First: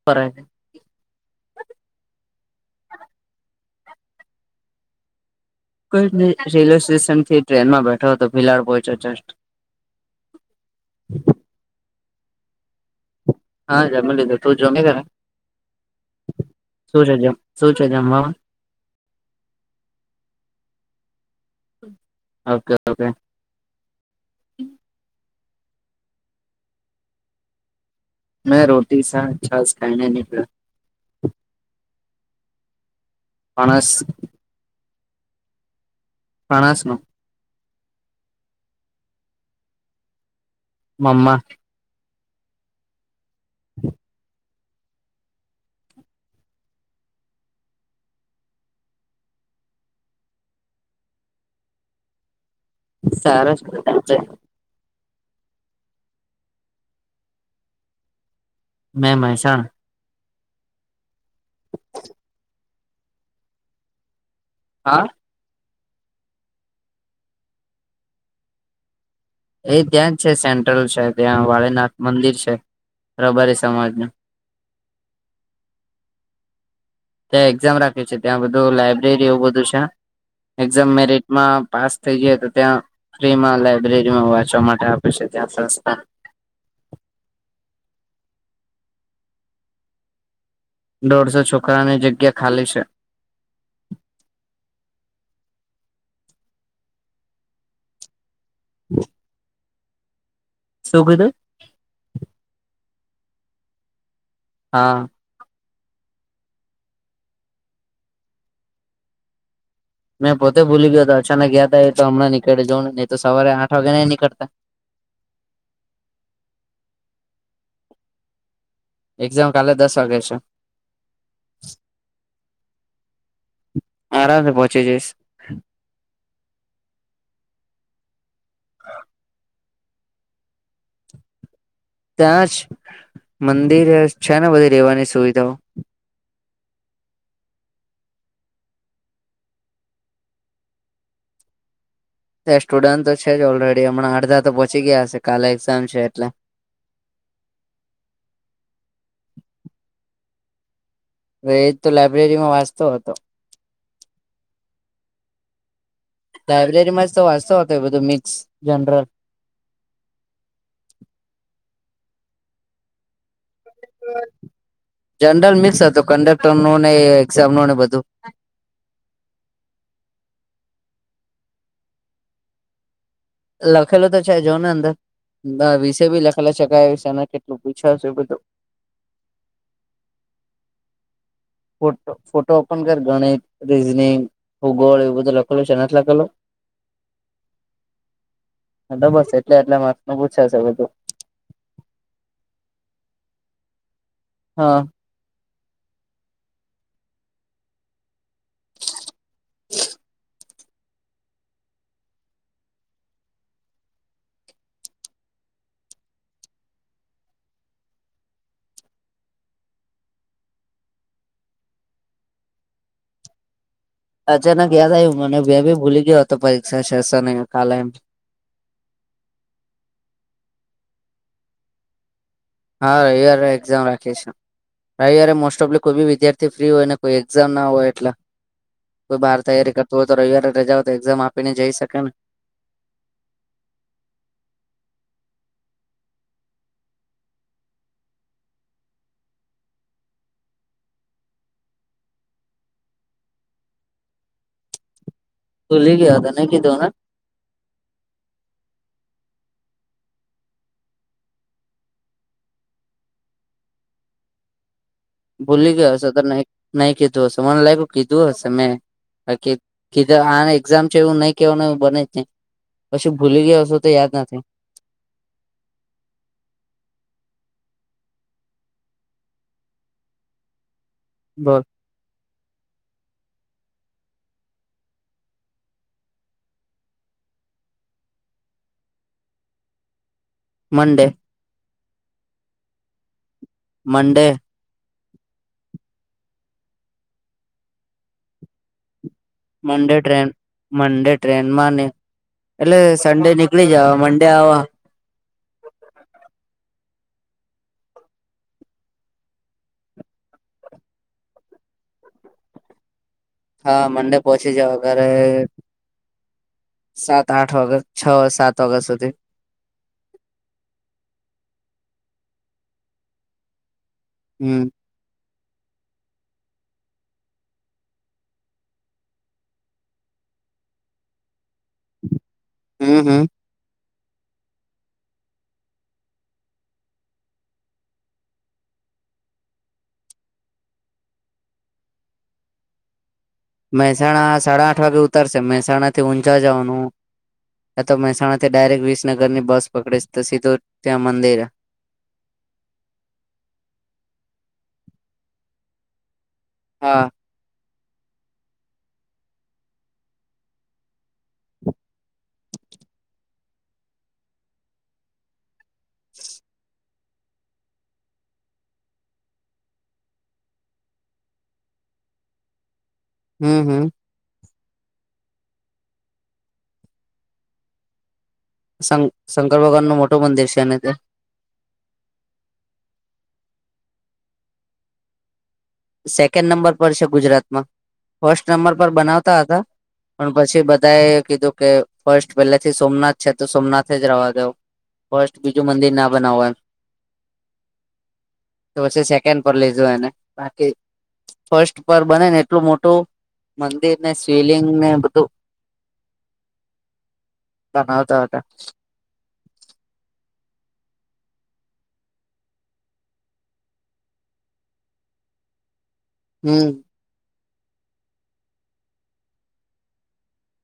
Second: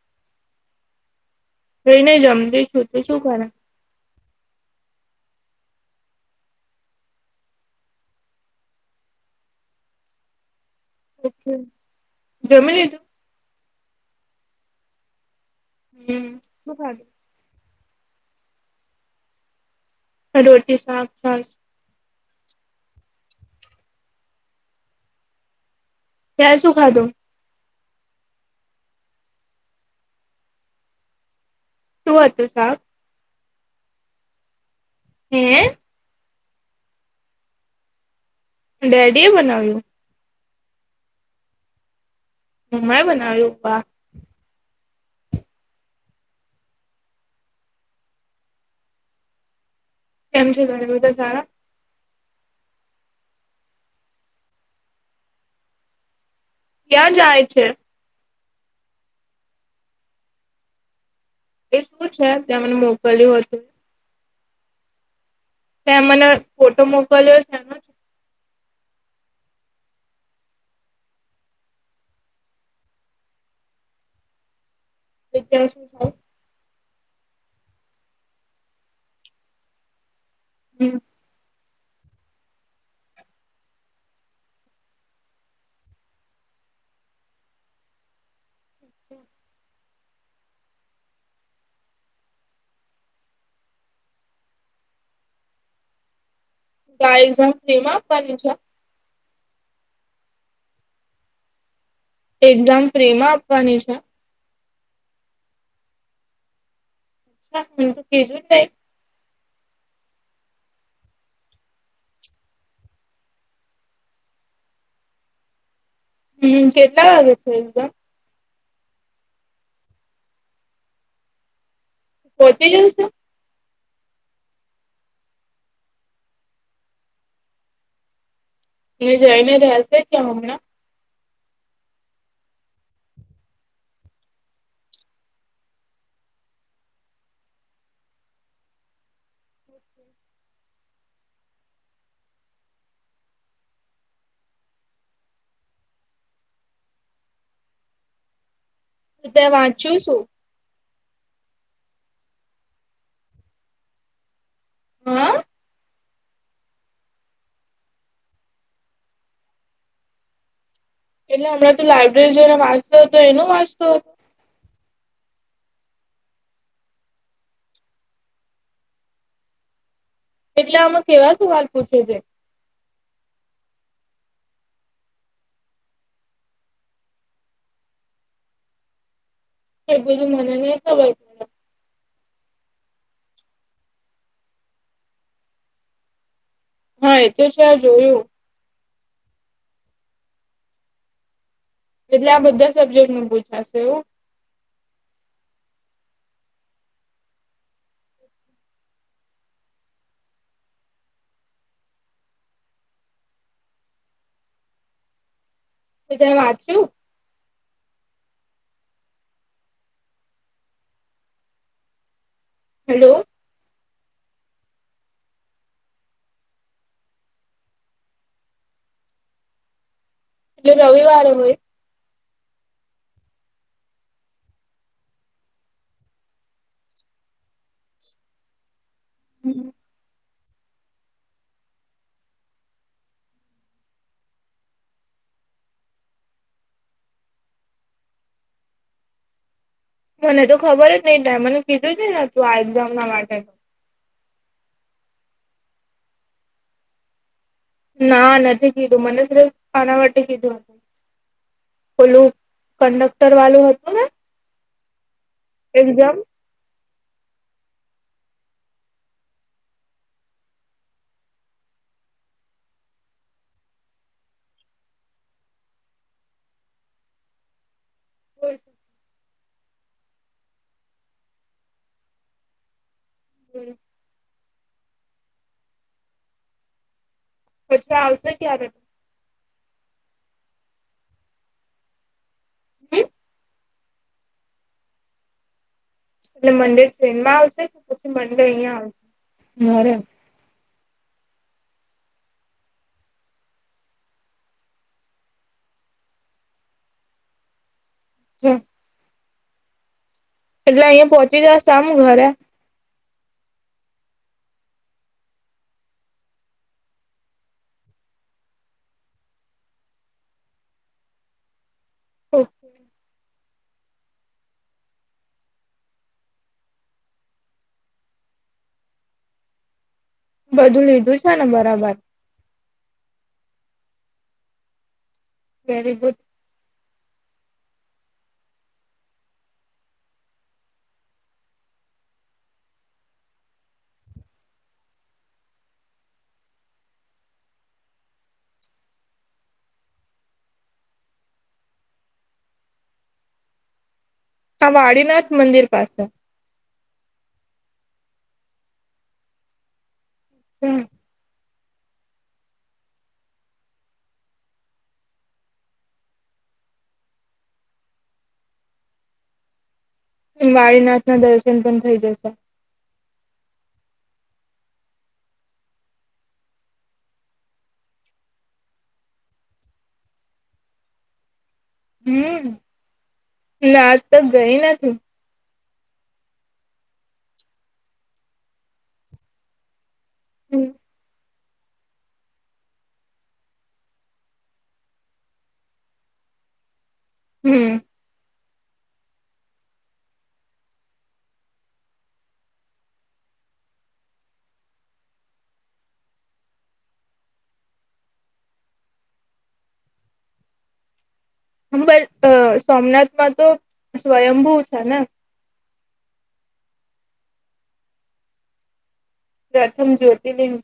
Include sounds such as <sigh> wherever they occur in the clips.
<unintelligible> જોઈને જમતી <unintelligible> કઈજ ની રેલવે સ્ટેશનથી ટ્રેનમાં બેઠો હતો ભીલાડ પહોંચો જસ્ટ જમી લીધું હા જમી લીધું તું જો શું છે, હમ શું ખાધું? જે શું છે, જમવામા? રોટલી, શાક <unintelligible> ઓકે ઓકે તે શું ખાધું મેં રોટીશા છાસ ખાયને <unintelligible> શું હતું શાક? ફણસ હે ફણસનું ડેડીએ બનાવ્યું. મમ્મા મમાએ બનાવ્યું? <unintelligible> <inaudible> કેમ છે ઘરે બધા સારા? સારા છે બધા <unintelligible> ક્યાં જાય છે? મેં મહેસાણા એ શું છે તે મને મોકલ્યું હતું. હા. તે મને ફોટો મોકલ્યો છે એનો. એ ત્યાં જ છે સેન્ટ્રલ છે, ત્યાં વાળીનાથ મંદિર છે રબારી સમાજનું. <unintelligible> ત્યાં એક્ઝામ રાખી છે, ત્યાં બધું લાઈબ્રેરી એવું બધું છે, એક્ઝામ હમ, મેરેટ એમાં પાસ થઈ જઈ એ તો, ત્યાં ફ્રીમાં લાયબ્રેરીમાં વાંચવા માટે આપે છે ત્યાં સંસ્થામાં. અચ્છા. દોઢસો છોકરાની જગ્યા ખાલી છે. ત્યાં એક્ઝામ ફ્રી આપવાની છે? <unintelligible> શુગને એક્ઝામ ફ્રી માં આપવાની છે? હા <unintelligible> મેં પોતે ભૂલી ગયો હતો અચાનક યાદ આયુ તો, તો હમણાં નીકાળી દઉ ને નહિ તો સવારે આઠ વાગે નહી નીકળતા. હમ્મ, કેટલા વાગે છે એક્ઝામ? એક્ઝામ કાલે દસ વાગે છે. પહોંચી જશો? આરામથી પહોંચી જઈશ. એ જઈને <unintelligible> ક્યાં હમણાં? ત્યાં જ મંદિરે છે ને, બધી રહેેવાની સુવિધાઓ. <inaudible> એ સ્ટુડન્ટ તો છે જ ઓલરેડી હમણાં અડધા તો પહોંચી ગયા હશે કાલે એક્ઝામ છે એટલે. તે વાંચ્યું શુ? હવે એ જ તો લાયબ્રેરીમાં વાંચતો હતો. હમ્મ. લાયબ્રેરીમાં જ તો વાંચતો હતો એ બધું મિક્સ જનરલ. એટલે હમણાં તું લાયબ્રેરી જઇને વાંચતો હતો એનું વાંચતો હતો? જનરલ મિક્સ હતું, કન્ડક્ટર નું ને એક્ઝામ નું ને બધું. એટલે આમાં કેવા સવાલ પૂછે છે? લખેલો તો છે જો ને અંદર વિષય બી લખેલો છે ક્યાં વિષયમાં કેટલું પૂછાયુ છે એ બધું. એ બધી મને નહિ ખબર. પડે ફોટ ફોટો પણ કે ગણિત, રીઝનિંગ હું ગોળ એવું બધું લખેલું છે નથ લખેલું. હા એ તો છે જોયું. હ તો બસ એટલે એટલા મા નું પુછાશે બધું. એટલે આ બધા સબ્જેક્ટનું પૂછાશે એવું. હા. તો કંઈ વાંચ્યું? હેલો. અચાનક યાદ આયું મને બે ભી ભૂલી ગયો હતો પરીક્ષા છે શનિ કાલેમ. એટલે રવિવારે હોય. હા રવિવારે એક્ઝામ રાખી છે. રવિવારે મોસ્ટ ઓફલી કોઈ બી વિદ્યાર્થી ફ્રી હોયને કોઈ એક્ઝામ ના હોય એટલ. કોઈ બાર તૈયારી કરતું હોય તો રવિવારે રજા હોય તો એક્ઝામ આપી ને જઈ શકે ને. મને તો ખબર જ નહી તા મને કીધું છે ને તું આ એક્ઝામ ના માટે. ભૂલી ગ્યાતા નહી કીધો ના. ના નથી કીધું મને શ્રીફ આના માટે કીધું હતું. ઓલું કંડક્ટર વાલું હતું ને. ભૂલી ગયો હશે એક્ઝામ તો ન નહી કીધું હશે મને લાગ્યું કીધું હશે મેં. હ કી કીધા આન એક્ઝામ છે એવું નહી કેવાનું એ બને જ નહી. પછી ભૂલી ગયા હશો તો યાદ નથી. એ છે. બસ હમ. પછી આવશે ક્યારે? હમ મંડે. હમ. મંડે. એટલે મંડે ટ્રેનમાં આવશે કે પછી મંડે અહિયાં આવશે. ઘરે મંડે ટ્રેન મંડે ટ્રેનમાં ને એટલે સન્ડે નીકળી જવા મંડે આવવા. છે એટલે અહિયાં પહોંચી જશે આમ ઘરે. હા મંડે પહોંચી જઓ ઘરે સાત આઠ ઓગસ્ટ છ સાત ઓગસ્ટ સુધી. ઓકે. હમ. બધું લીધું છે ને બરાબર. હમ હમ. Very good. મહેસાણા સાડા આઠ વાગે ઉતારશે મહેસાણા થી ઊંઝા જવાનું. આ તો મહેસાણા થી ડાયરેક વિસનગર ની બસ પકડી સ તો સીધું ત્યાં મંદિરે. આ વાડીનાથ મંદિર પાસે. હા. હમ. જ વાળીનાથ ના દર્શન પણ થઇ જશે હમ હમ શંકર ભગવાન નું મોટું મંદિર છે અને તે હમ નાજ તો ગઈ નથી સેકન્ડ નંબર પર છે ગુજરાત માં ફર્સ્ટ નંબર પર બનાવતા હતા પણ પછી બધા એ કીધું કે ફર્સ્ટ પહેલા થી સોમનાથ છે તો સોમનાથ જ રહેવા દો ફસ્ટ બીજું મંદિર ના બનાવો એમ હમ તો પછી સેકન્ડ પર લઈ જાવ એને બાકી ફર્સ્ટ પર બને ને એટલું મોટું મંદિર ને શિવલીંગ ને બધું <inaudible> બનાવતા હતા હા બટ સોમનાથમાં તો સ્વયંભૂ છે ને હમ પ્રથમ જ્યોતિર્લિંગ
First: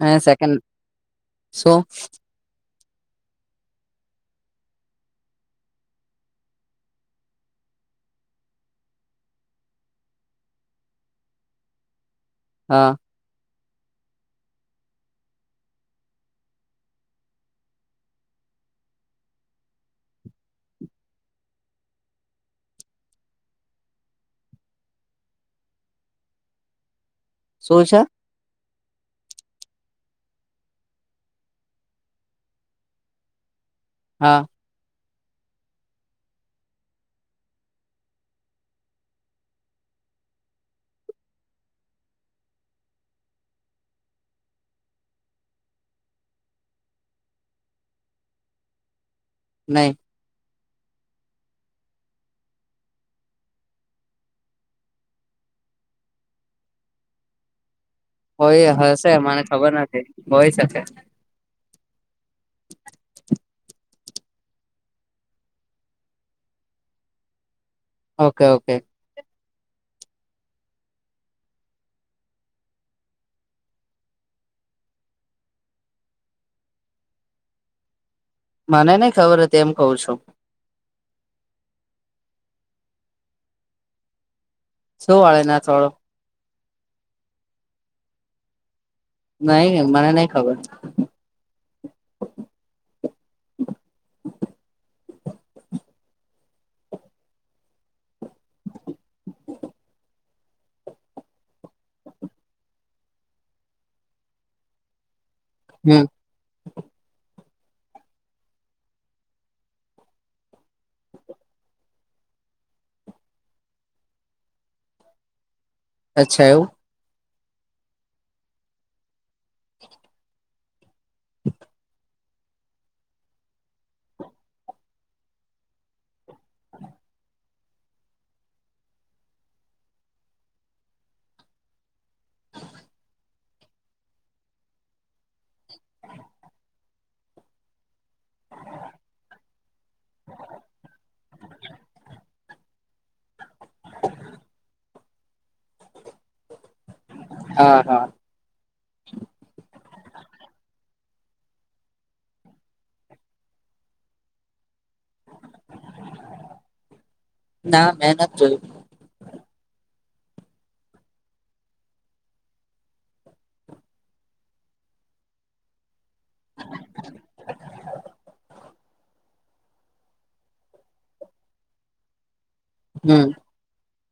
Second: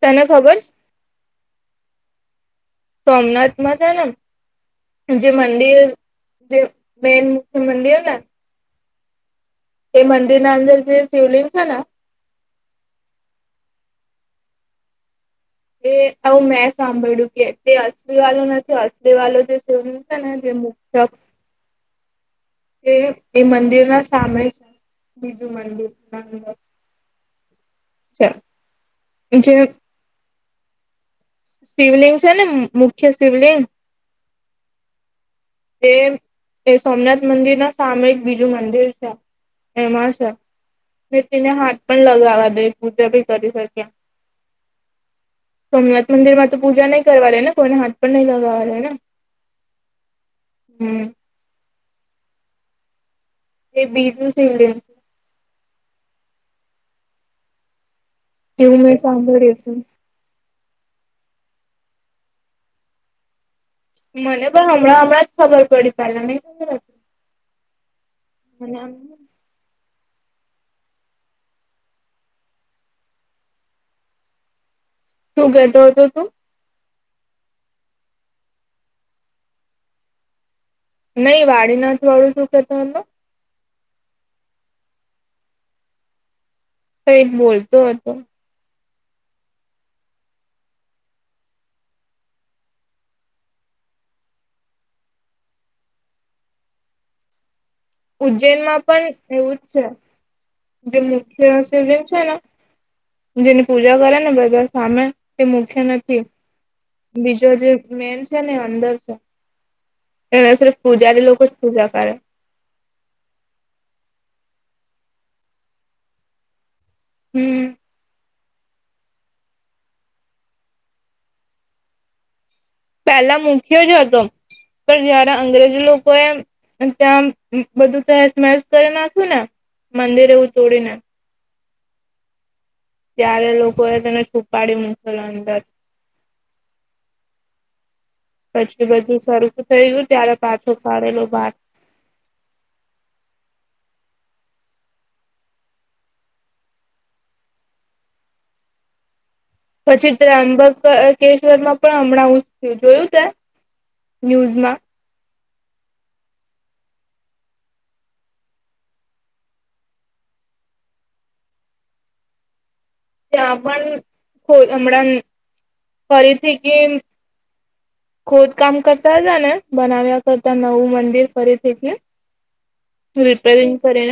હ તને સેકન્ડ ખબર છે સો સોમનાથ માં છે ને જે મંદિર જે મેઈન મુખ્ય મંદિરને એ મંદિરના અંદર જે શિવલિંગ છે ના હા એ આવું મેં સાંભળ્યું કે તે અસલી વાલુ નથી અસલી વાલુ જે શિવલીંગ જે મુખ્ય એ મંદિર ના સામે છે. બીજું મંદિર નાનુ એવુ શું છે? <unintelligible> શિવલિંગ છે ને મુખ્ય શિવલિંગ હા એ એ સોમનાથ મંદિર ના સામે એક બીજું મંદિર છે. એમાં છે. મે તેને હાથ પણ લગાવવા દઈ પૂજા ભી કરી શકી સોમનાથ મંદિર માં તો પૂજા નહીં કરવા દે ને કોઈને હાથ પણ નય લગાવવા દે ને નહી હમ એ બીજું શિવલિંગ છે હોય એવું મેં હશે મને સાંભળ્યું ખબર હતું. નથી હોય શકે મને પણ હમણાં હમણાં જ ખબર પડી પહેલા નથી ઓકે ઓકે શું કહેતો હતો તું? મને નઈ ખબર એમ કહુ છું. નહી વાડીનાથ વાળું શું કહેતો હતો? શું વાળીનાથ વાળુ? કંઈક બોલતો હતો નહી મને નઈ ખબર ઉજ્જૈનમાં પણ એવું જ છે. જે મુખ્ય શિવલીંગ છે ને જેની પૂજા કરે ને બધા સામે તે મુખ્ય હમ નથી બીજો જે મેેઈન છે ને અંદર છે. એ પૂજારી લોકો જ પૂજા કરે અચ્છા એવું હમ પહેલા મૂખ્ય જ હતો પણ જયારે અંગ્રેજ લોકોએ ત્યાં બધું તહેસ નહેસ કરી નાખ્યુ ને મંદિર એવું તોડીને <inaudible> ત્યારે લોકો એ તને છુપાડી મૂકેલ અંદર પછું બધું સરખું થય ગયું ત્યારે પાછો છુપાડેલો બહાર <inaudible> હા હા પછી તે અંબક કેશવર માં પણ હમણાં થયું જોયું તે ન્યૂઝમાં ના મેનાથ જોયુ ત્યાં પણ હમણાં ફરીથી કે ખોદ કામ કરતા જા ને બનાવ્યા કરતા નવું મંદિર ફરી થી તી હમ હમ્મ કરે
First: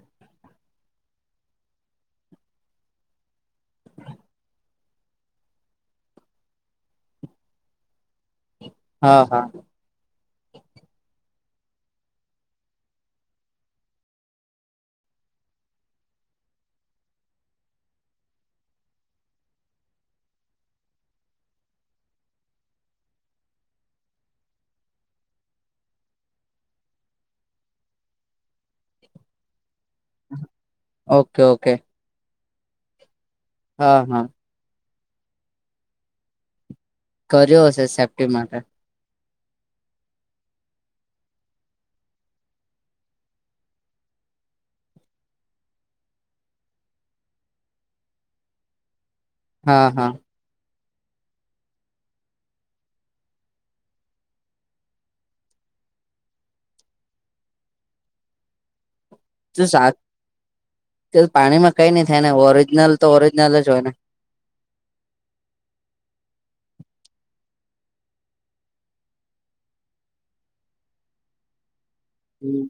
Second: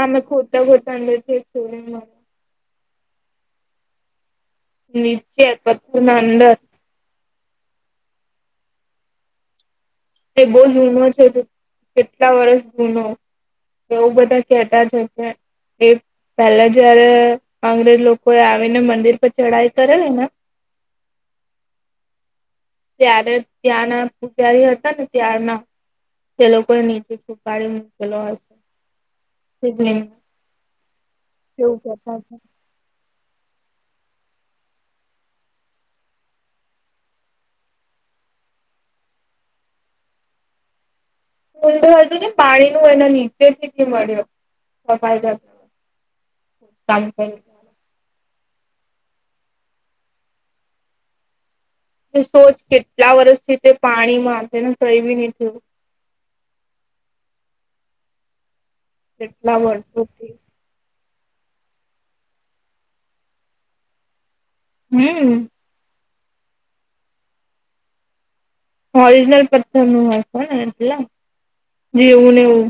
આમે ખોરતા ખોરતા અંદર નીચે પતું ના અંદર હા હા તે બહુ જૂનો છે કેટલા વર્ષ જૂનો એવું બધા કેતા છે કે એ પેલા જયારે અંગ્રેજ લોકો એ આવીને મંદિર પર ચઢાઈ કરેલી ને ત્યારે ત્યાંના પૂજારી હતા ને ત્યાંના તે લોકોએ નીચે છૂપાઈ મૂકેલો હશે ઓકે ઓકે <inaudible> હા હા કર્યો હશે સેફ્ટી માટે ઊંધું હતું ને પાણી નું એના નીચેથી થી મળ્યો સફાયદ <inaudible> હા હા તું સોચ કેટલા વર્ષથી તે પાણીમાં તેને કઈબી નહીં થું <inaudible> <unintelligible> વર્ષોથી પાણીમાં કઈ નઈ થાય ને ઓરિજનલ તો ઓરિજનલ જ હોય ને- હમ્મ ઓરિજનલ પથ્થર નું હોય છે ને એટલા જેવું ને હમ એવું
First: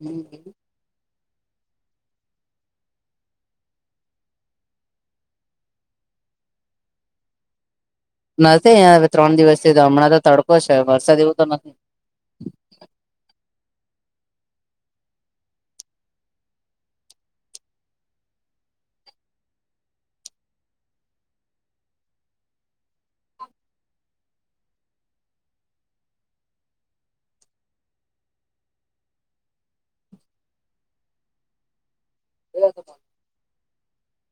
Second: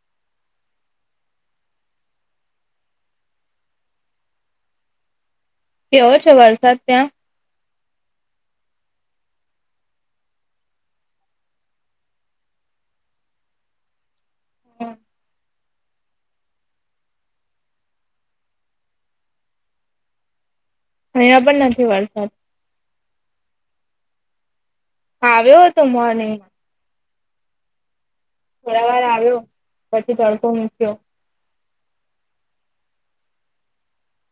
હમ્મ કેવો છે વરસાદ ત્યાં નથી હવે ત્રણ દિવસથી તો હમણાં તો તડકો છે વરસાદ એવું તો નથી હમ્મ અહીંયા પણ નથી વરસાદ આવ્યો હતો મોર્નિંગમાં થોડા વાર આવ્યો પછી તડકો મૂક્યો <unintelligible>